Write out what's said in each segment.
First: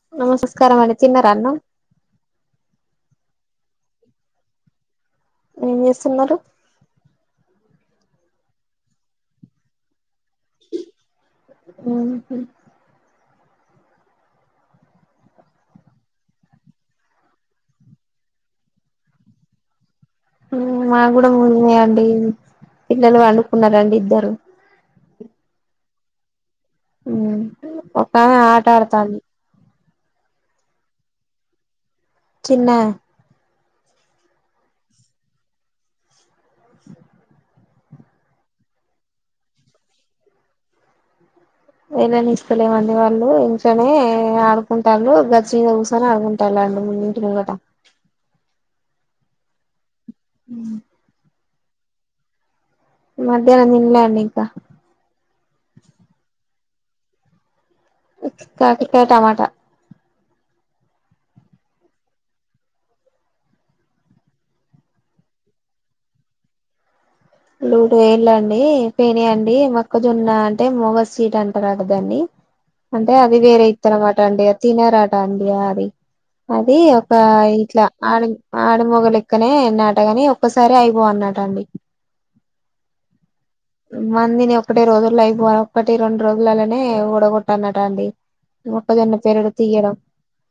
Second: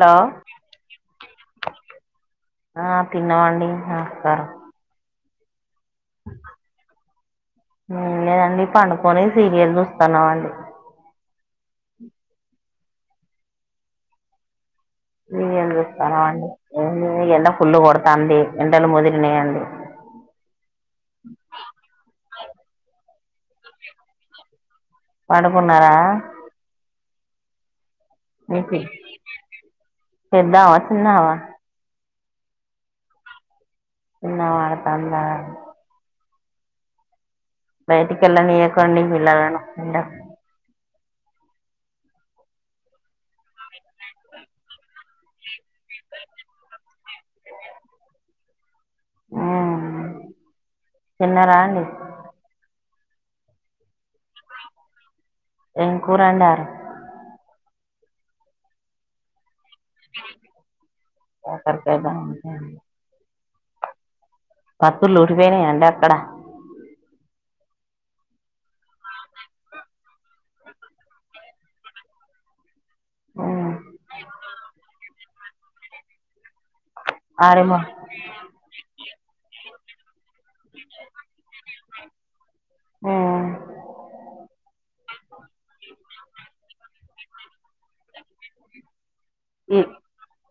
Hello నమస్కారం అండి తిన్నారా అన్నం తిన్నవండి [unintelligible] ఏం చేస్తున్నరు ఏం లేదండి పండుకొని సీరియల్ చూస్తున్నాం అండి హుహు సీరియల్ చూత్తన్నమండి ఏంలే ఎండ ఫుల్లు కొడతాంది ఎండలు ముదిరినయండి మాకు కూడా ముదిరినై అండి పిల్లలు పండుకున్నారా అండి ఇద్దరు పండుకున్నారా ఊ పాప్ ఆ ఆట ఆడతాండ్రు పెద్దమ చిన్నామా చిన్నా చిన్న అడతందా వేటికిలా నీకా ఉడి పళేడం ఇంట బయటికి ఎల్లనీకండి పిల్లలను ఇంట ఎలాని ఇస్తలేమండి వాళ్ళు ఇంకానే ఆడుకుంటారు గచి మీద కుసో గుంటాల అండి ము ముంగట ఆ ఉ అన్నారండి అన్నా రాండి మధ్యాహ్నం తినల అండి ఇంకా ఎంకూ రం కాకరకాయ టమాట కాకరకాయ టమాట పత్తుర్లుూటిపోయినాయి అ అక్కడ లూడు వేళ్ళండి పెనియంండి మొక్కజొన్న అంటే మొగ సీట్ అంటారంట దాన్ని అంటే అది వేరే మ్మ్. ఇత్తనామట అండి అది తినరా అండి ఆరి [inaudible] అది ఒక ఆరేమో ఇట్లా ఆడ ఆడమొగల క్కనే నాటగాని ఒక్కసారి ఐపో అన్నాటండి ఆ ఒకటే రోజుల్లో టో కొట్టానటండి మొక్కజొన్న పెరుగు ఈ తియ్యగా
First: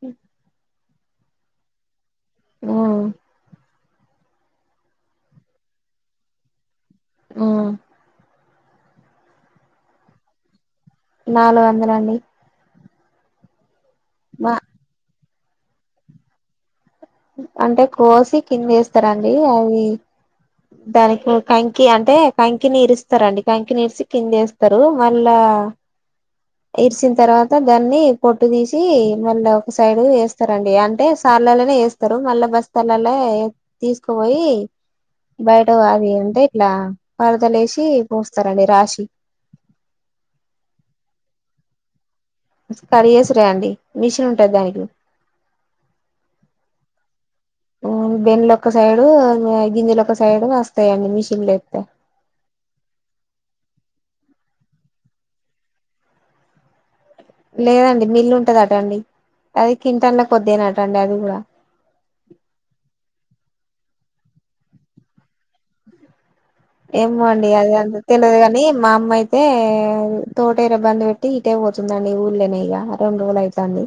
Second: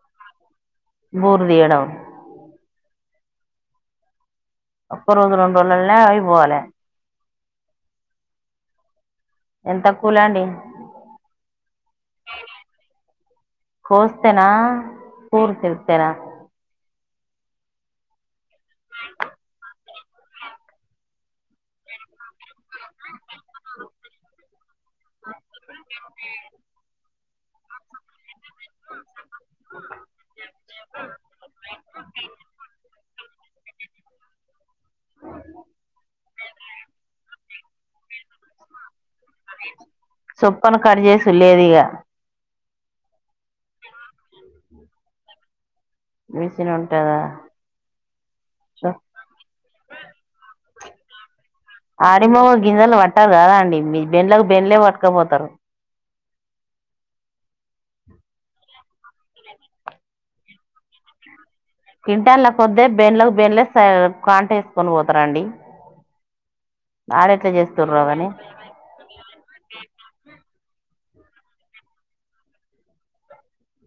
యొ బూరు దియ్యడం ఉమ్ ఒక్క రోజు రెండు రోజులల్నే ఆయిపోవాలే ఊ ఎంత కూలండి నాలుగు వందలండి కోస్తేనా కూర్ తెరిత్తేనా అంటే కోసి కిందేస్తరండి అవి దానికి కంకి అంటే కంకి నీరుస్తారండి కంకి నీరిసి కిందేస్ తరు మళ్ళా ఇరిసిన తర్వాత దాన్ని కొట్టు తీసి మళ్ళా ఒక సైడ్ వేస్తారండి అంటే సార్లలోనే వేస్తారు మళ్ళా బస్తాలలో తీసుకో భయి బయట వాది అంతా ఇట్లా పరదలేసి తీ సొప్పను కట్ చేేసుడు లేదు ఇగ సరియేసురే అండి మిషన్ ఉంటాది దానికి మిషన్ ఉంటదా ఊ బెన్లొక సైడు గింజలొక సైడు వేస్ తయని మిషిన్ లేప్ ఆడిమవల్ గింజెలు పట్టరు కదా అండి మీ బెండ్లకు బెండ్లే పట్టుకపోతరు లేదండి మిల్లు ఉంటది అట అండి అది కింటల కొద్దేనట అండి అది కూడా కింటల్ల కొద్దే బెన్లకు బెన్లే సా కాంట వేసుకొని పోతారంండి ఏమో అండి అది అంత తెలీదు కాని మా అమ్మ అయితే తో పేరు ఇబ్బంది పెట్టి ఇటే పోతుందండి ఊర్ళనే ఇగ రెండ్ రోజులు అయితాంది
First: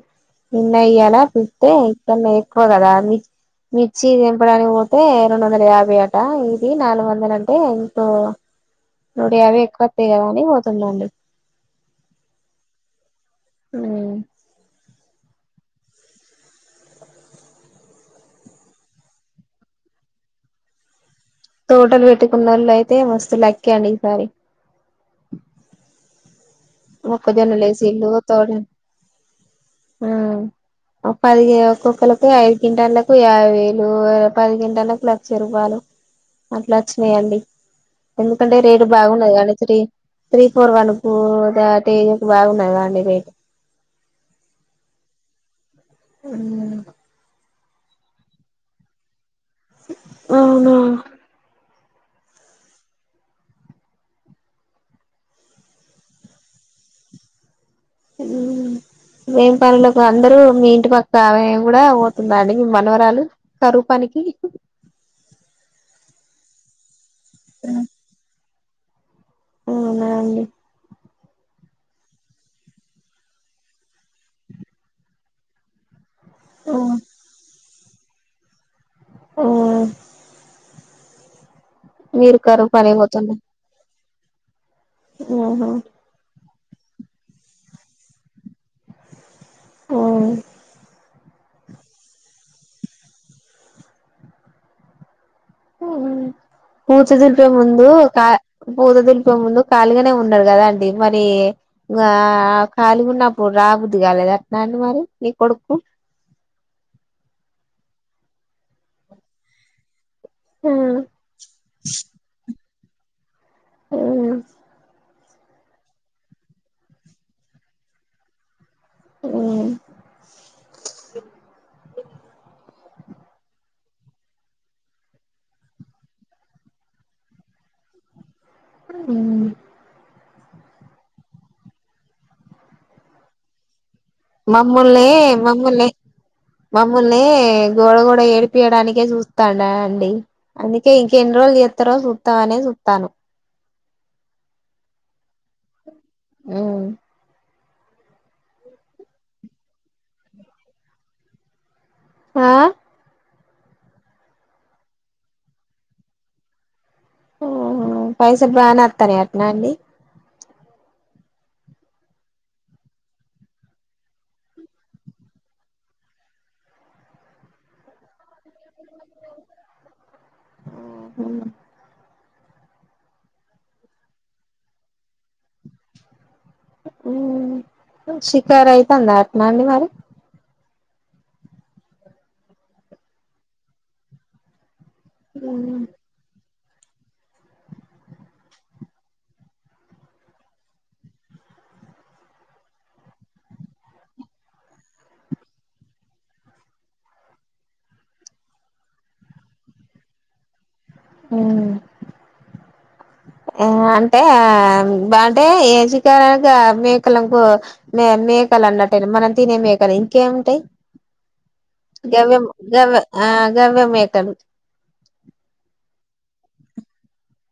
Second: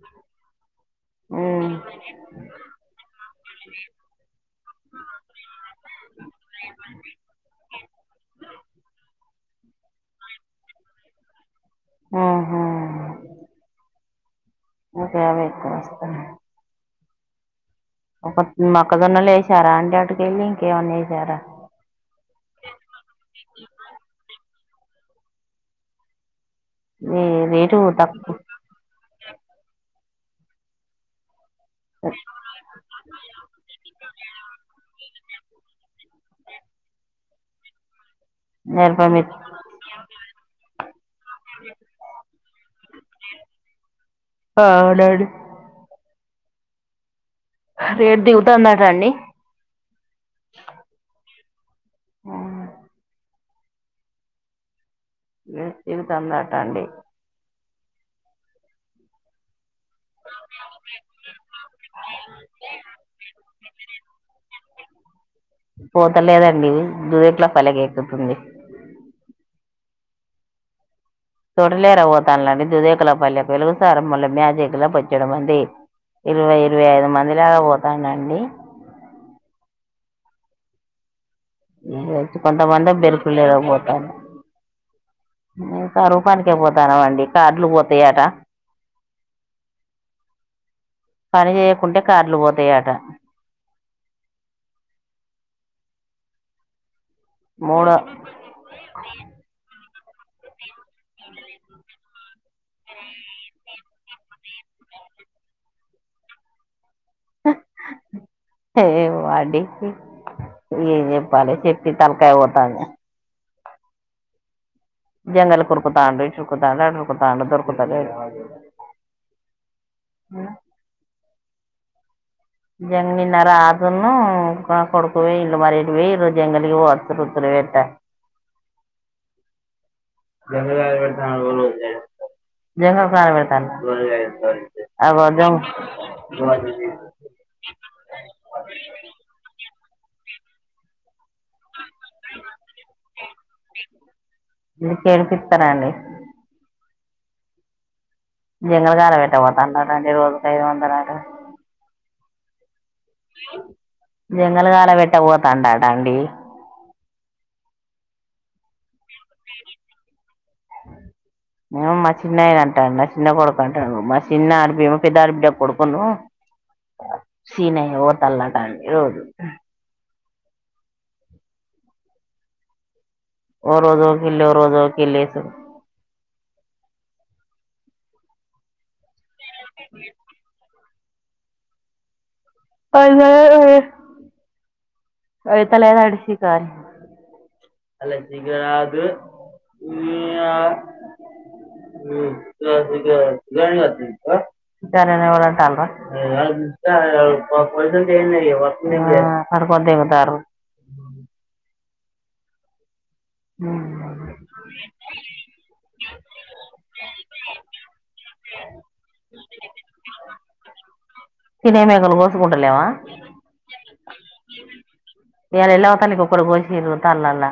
అయ్యాల పితే ఇన్నా ఎక్కువ కదా మిర్చి దంపడానికి పోతే రెండు వందల యాభై అట ఇది నాలుగు వందల ో నుడు అవి ఎక్కువతాయి కదా అని పోతుందండి ఆ ఓ కవ ఇ వస్త ఒక మొక్కజోన్నలు వేసారా అండి అటుకెళ్ళి ఇంకేమన్నా వా తోటలు పెట్టుకున్న వాళ్ళు అయితే మస్తు లక్కీ అండి ఈసారి ఒక్కదాన్నే రేటు లేసి ఇల్లు ఊక్త తక్కువ హ్మ్మ్ ఒక్కటే ఒక్కొక్కరికి ఐదు క్వింటాలకు యాభ వేలు పది క్వింటాలకు చెరుగాళ్లు అట్లా వచ్చినాయండి ఎందుకంటే రేటు మిరప మిర్చి బాగున్నది కానీ three three four one two అ [unintelligible] బాగున్నది కాదండి రేటు ఆ డాడీ హ్మ్మ్ రేటు దిగుతాందా అండి అవునా హ్మ్మ్ ఇవితందాటా అండి హ్మ్మ్ ఏం పన్లాక్ అందరుూ మీ ఇంటి పక్కన ఆమె కూడా పోతుందా అండి మీ మనవరాలు కరువు పనికి పోతలేదండి దురేట్లా పలగేక్కుతుంది అవునా అండి తొడలేర ఓతన్లోని దుదేకులపల్లెకు వెలుగుసారముల మ్యాజిక్ లా బొచ్చేడు మంది ఇరవై ఇరవై ఐదు మంది దాకా పోతుం కానండి హ్మ్ వచ్చు కరువు కొంతమంద పనికి పోతుండ్రా బెరుకుల్ ఏరపోతారు కరువు పని కే పోతనంమండి కాట్లు పొత్తయట హ్మ్ పని చేయకుంటే కార్డ్లు పోతయట హు పూత దులిపే ముందు మూడో కా పూత దులిపే ముందు ఖాళీగనే ఉన్నాడు కదాండి మరి ఆ ఖాళగున్నప్పుడు రాబుద్ది కాలేదు అట్న అండి మరి నీ కొడుక్కు హే ఏమో అండి ఏం చెప్పాలి చెప్పి తలకాయిపోతంది హ్మ్ జంగలి కురుకుతాండు ఇటు ఉరుకుతాండు అటు ఉరుకుతండు దురుకుతలేడు వడు హ్మ్ ఇగ నిన్న రాజున్ను మా కొడుకు వొయ్యిల్లు మరి ఏటువోయిల్లో జంగలికి వతురుతురు వెట్ట ఆ జంగల్ కలవేడతాల్ల మమ్ముల్ని మమ్ముల్ని మమ్ముల్ని గోడగోడ ఏడిపియడానికే చూస్తాండ డా డి అందుకే ఎన్ని రోజులు చేత్తరో చుత్తామనే చుతాళ్లూ ఇది కేడిపిస్తారండి జంగ కాల పెట్ట పోతాండట అండి రోజుకైదు వందాలట ఆ జంగలి కాల పెట్ట పోతాండటండి ఓహ పైసాల్ బానే తయానా అట్నా అండి ఏమో మా చిన్నయన అంటాడు నా చిన్న కొడుకు అంటాడు మా చిన్న అడపి ఏమో పెద్ద అడపిడ్డ కొడుకున్ను సీనయ్యా వోతల్లాట రోజు ఉ హు హు ఓ రోజ్ ఒకిళ్లు రోజో ఒకిళ్లు ఏస్ శికారయితందా అట్ నాండి మరి పైసల్ ఏడున్నయి పైసల్ ఏడాషి [unintelligible] సారు హ్మ్ ఆ అంటే ఆ అంటే ఏసి కారు మేకకు మే మేకలు అన్నట్ట మనం తినే మేకలు ఇంకేం టే తినే మేకలు గవ్యం కోసుకుంటలేమా గవ్య గవ్యం మే టెం ఏర ఎలా తానకి ఒకక్కరు కోశతాలలా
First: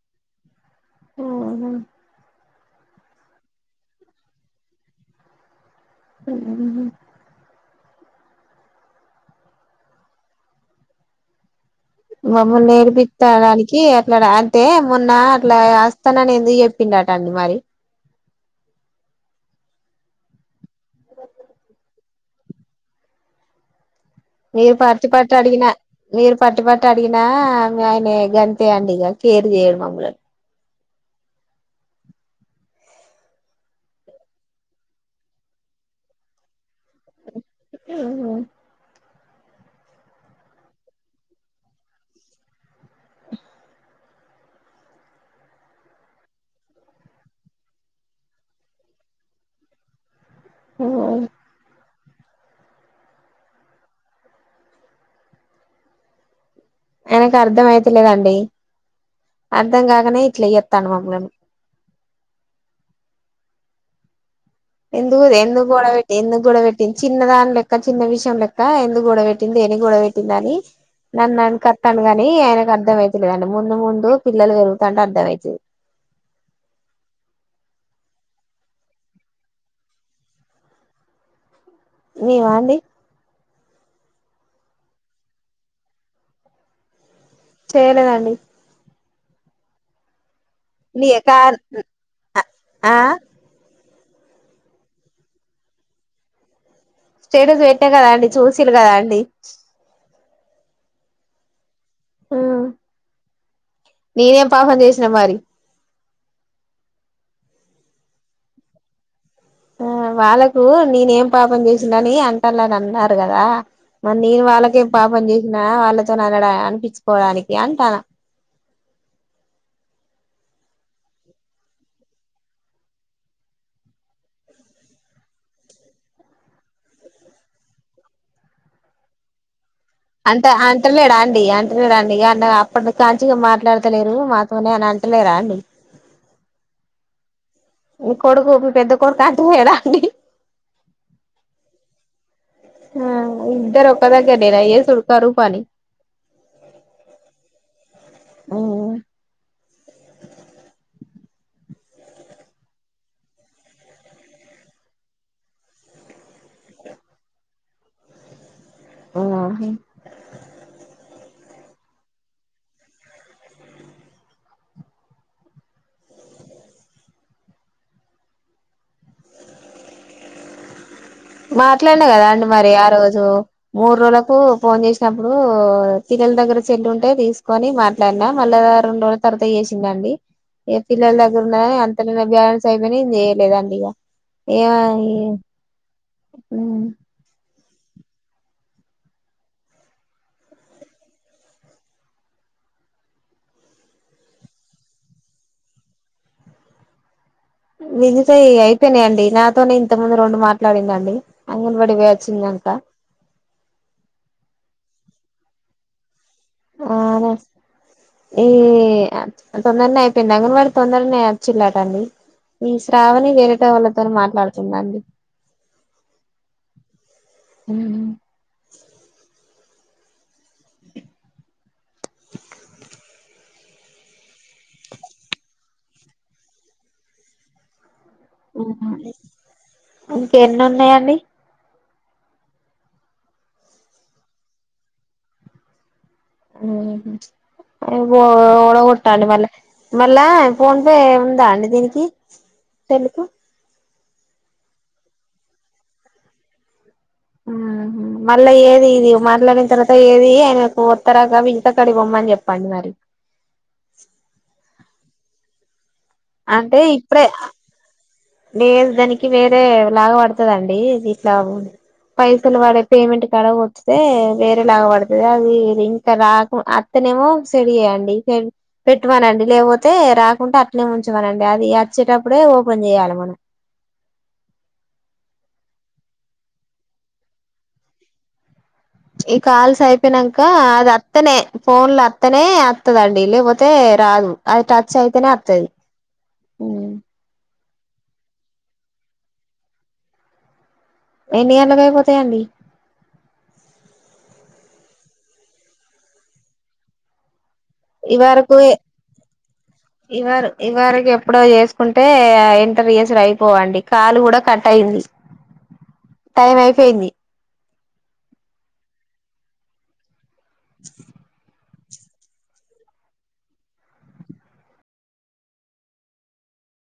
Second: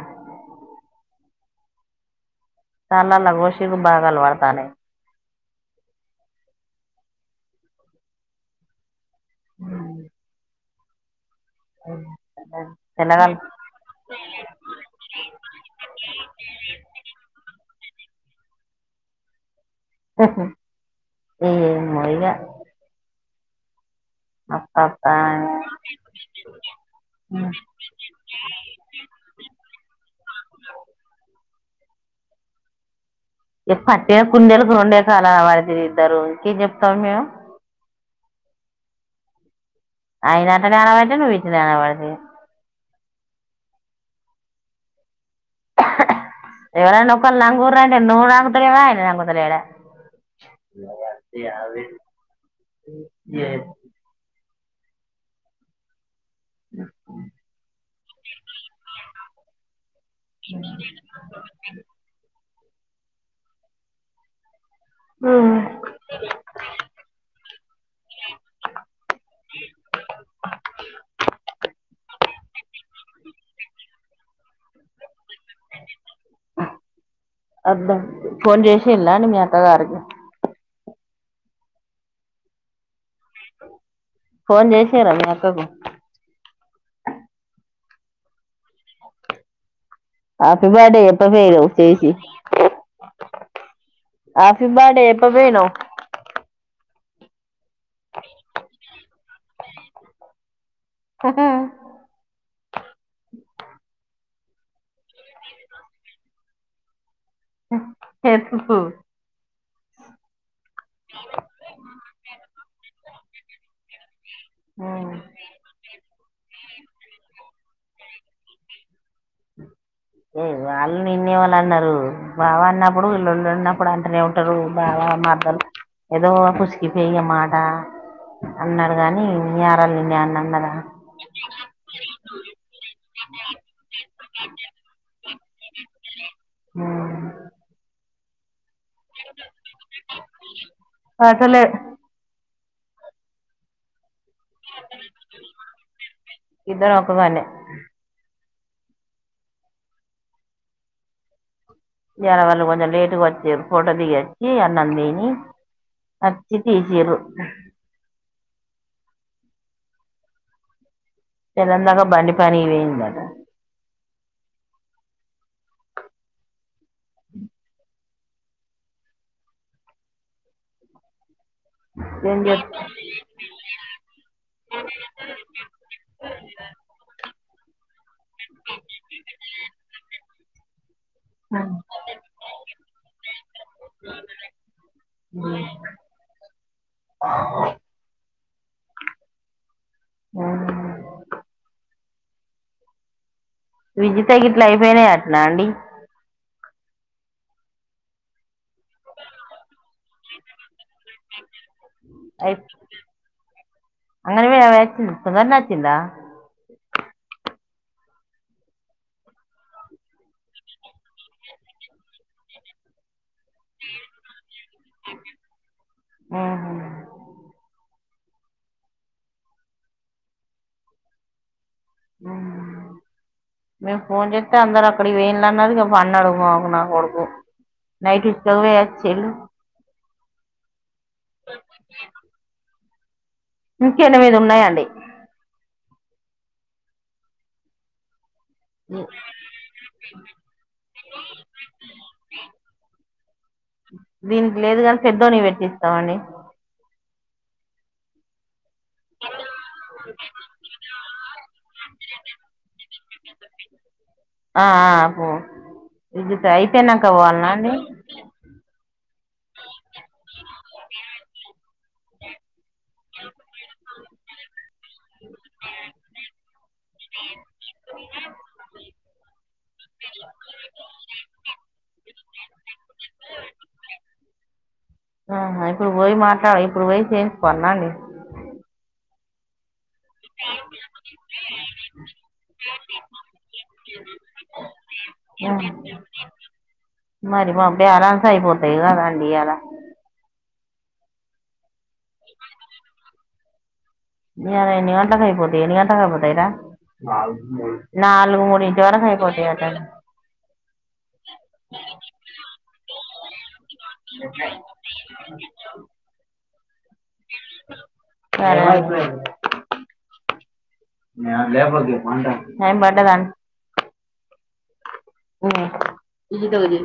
హ్మ్ చాలా లఘోషీకు బాగాలపడతానే స ఆ మమ్మల్ని తెల్లగాలు నేర్పిచడానికి అట్లా అంటే మొన్న అట్లా వస్తాననిందుకు చెప్పిండటండి మరి ఓహో ఏయ్యమోగా మీరు అత్త అత్త పట్టి పట్ అని అడిగిన మీరు పట్ పట్టు అడిగినా ఆయన గంతే అండి ఇక కేర్ చేయడు మమ్మల్ని ఇ పట్టె కుందెలు రెండే కాల మతద్దరు చినపు అయనాాటనేనవాట ఇటి నావాడ ఎవడ నొక్క నంగుర అంటే నుూ అంగతులేవా నంగతు ఎడ వాీ అవ్జ్ ఏ ఎనకు అర్థమయలేదాండడి అర్థం కాక నే ఇట్లయతాను మమ్ ఎందుకు గొడవెట్టి ఎందుకు గొడ పెట్టింది చిన్న దాని లెక్క చిన్న విషయం లెక్క ఎందుకు గొడవ ఎందుకు గొడవ పెట్టింది అని నన్నున్న ఎనక తండా గాని ఆయనకు అర్థం అయితలేదండి ముందు ముందు పల్లలు పెరుగుతాంట అర్థమై అదా ఫోన్ చేసిలా మీ అక్కగారికి మీమా అండి ఫోన్ చేశారా మీ అక్కకు చేలేదండి ఆపి బేడ నీ అప్ప కా ఫరు చేసి ఆ ఆఫి బాడే ఎప్ప పేన స్టేటస్ పెట్ అ కదండి చూసిలు కద అండి హ్మ్ ఆ నేనేం పాపం చేసిన మరి హ్మ్ చెప్పు ఆ వాళ్ళ పు నీనేం పాపం చేసిన అని అంటాళ్ళని అన్నార్ కదా మరి నేను వాళ్ళకేం ఉమ్. పాపం చేసిన వాళ్ళక్ తోననయే అనిపించుకోవడానికి అంటాన హు వాళ్ళు నిన్నే మని అన్నరు బావ అన్నప్పుడు లోల్లన్నప్పుడు అంటనే ఉంటారు బావ మర్ద్దలు ఏదో పుసికిపోయిమాట అన్నరు గాని యారాలు నిన్నే అని అంట అన్నదా అంటలేడా అండి అంటలేడాండి ఇగ అన్ అప్పటి కాంచిగా మాట్లాడుతలేరు మాతోనే అని అంటలే రా అండి ఆ మీ కొడుకుకు పడ్తలేద్ ఆ ఇద్దరోకదగ్ గ్గర్నీనా ఏసుడు కరువు పని ఇద్దరు ఒకగానే హు ఇయ్యాలా వాళ్ళు కొంచెం లేటుగొచ్చిర్రు ఫోటో దిగొచ్చి అన్నం తిని వచ్చి తీసిర్రు మ్ హ తెల్లందాక బండి పనికి పోయిందట మాట్లాడినా కదా ఏం అండి మరి చేస్తా ఆ రోజు మూడు రోజులకు ఫోన్ చేసినప్పుడు పిల్లల దగ్గర సెల్లుంటే తీసుకొని మాట్ ట్లన్న మళ్ళా రెండు రోజుల తర్వత్ త చేసిందండి ఇగ పిల్లల దగ్గరున్నదనీ అంతలే నాకు బ్యాలెస్స్ అయి ఇంగ నీన్ చేయలేదండి ఇగ ఏమ్ అనే [inaudible] ఉమ్ విజితయ్ గిట్ల అయిపోయినాయట్నా అండి వినితయ్ ఇగ ఐ అయిపోయినాయండి నాతోనే ఇంత ముందు రెండు మాట్లాడిందండి అంగన్బడికి పోయెచ్చిందంట తొందర్నె వచ్చిందా ఆ న ఈ తొందర్నె అయిపోయింది అంగన్వాడి తొందర్నె వచ్చిల్లాట అండి ఈ శ్రావణి వేరేట వాళ్ళతోనీ మాట్లాడుతుందండి ఆహ ఉమ్ మీమ్ ఫోన్ చేతె అందరక్కడికి పోయిండ్లన్నది ఇగ పన్నాడు మ నా కొడుకు నైట్ ఇసుకపోయి వచ్చిండు ఇంకేన్నున్నాయండి ఇంక ఎనిమిది ఉన్నాయండి మ్ హు ఎవ్వో ఓడగొట్టండి మళ్ళ మళ్ళా ఫోన్ పే ఉందా అండి దీనికి తెలుకు దీనికి లేదు గాని పెద్దోనికి పెట్టిస్తామండి ఊహు మళ్ళ ఏద్ ఇది మాట్లాడిన తర్వాత ఏది ఆయనకు తరగవి అక్కడిపొమ్మని చెప్పండి మరి ఆ ఆ విద్యుత్ అయిపొయ్ నాక పోవాల్నా అండి లేద్ దానికి వేరే లాగ బడతదండి ఇట్లా [unintelligible] పైసలు వాడే పేమెంట్ కడ గొచ్చతే వేరే లాగా బడతది అది రింక్ రాకు అత్తనేమో సెడి జెయండి సె పెట్టిమనండి లేకపోతే రాకుంటే అట్నే ఉంచమనండి అది అచ్చేటప్పుడే ఓపెన్ చేయాలె. వన అ ఇప్పుడు బొయ్ మాట్లా ఇప్పుడు బొయ్ చేసుకోవాల్న అండి ఇ కాల్సై ప్పినంక అది అత్తనే ఫోన్ లో అత్తనే అత్తదండి లేపోతే రాదు, అది టచ్ అయితేనే అత్తది. బ్యాలెన్స్ అయిపోతాయి గదండి ఇయాల ఎన్ని గంట్లకి అయిపోత్ తేండి ఇయాల ఎన్ని గంట్లకైపోతై ఎన్ని గంట్లకైపోతయిరా ఇవరకు ఎ ఇవర్ ఇవరకు ఎప్పుడో చేస్కుంటే ఇంటర్ జేసుడు అయిపోవండి, కాలు గుడ కట్ అయింది టైమై పేంది సరే [inaudible] న లే బగే నేన్ బడదాన్ ఇదితది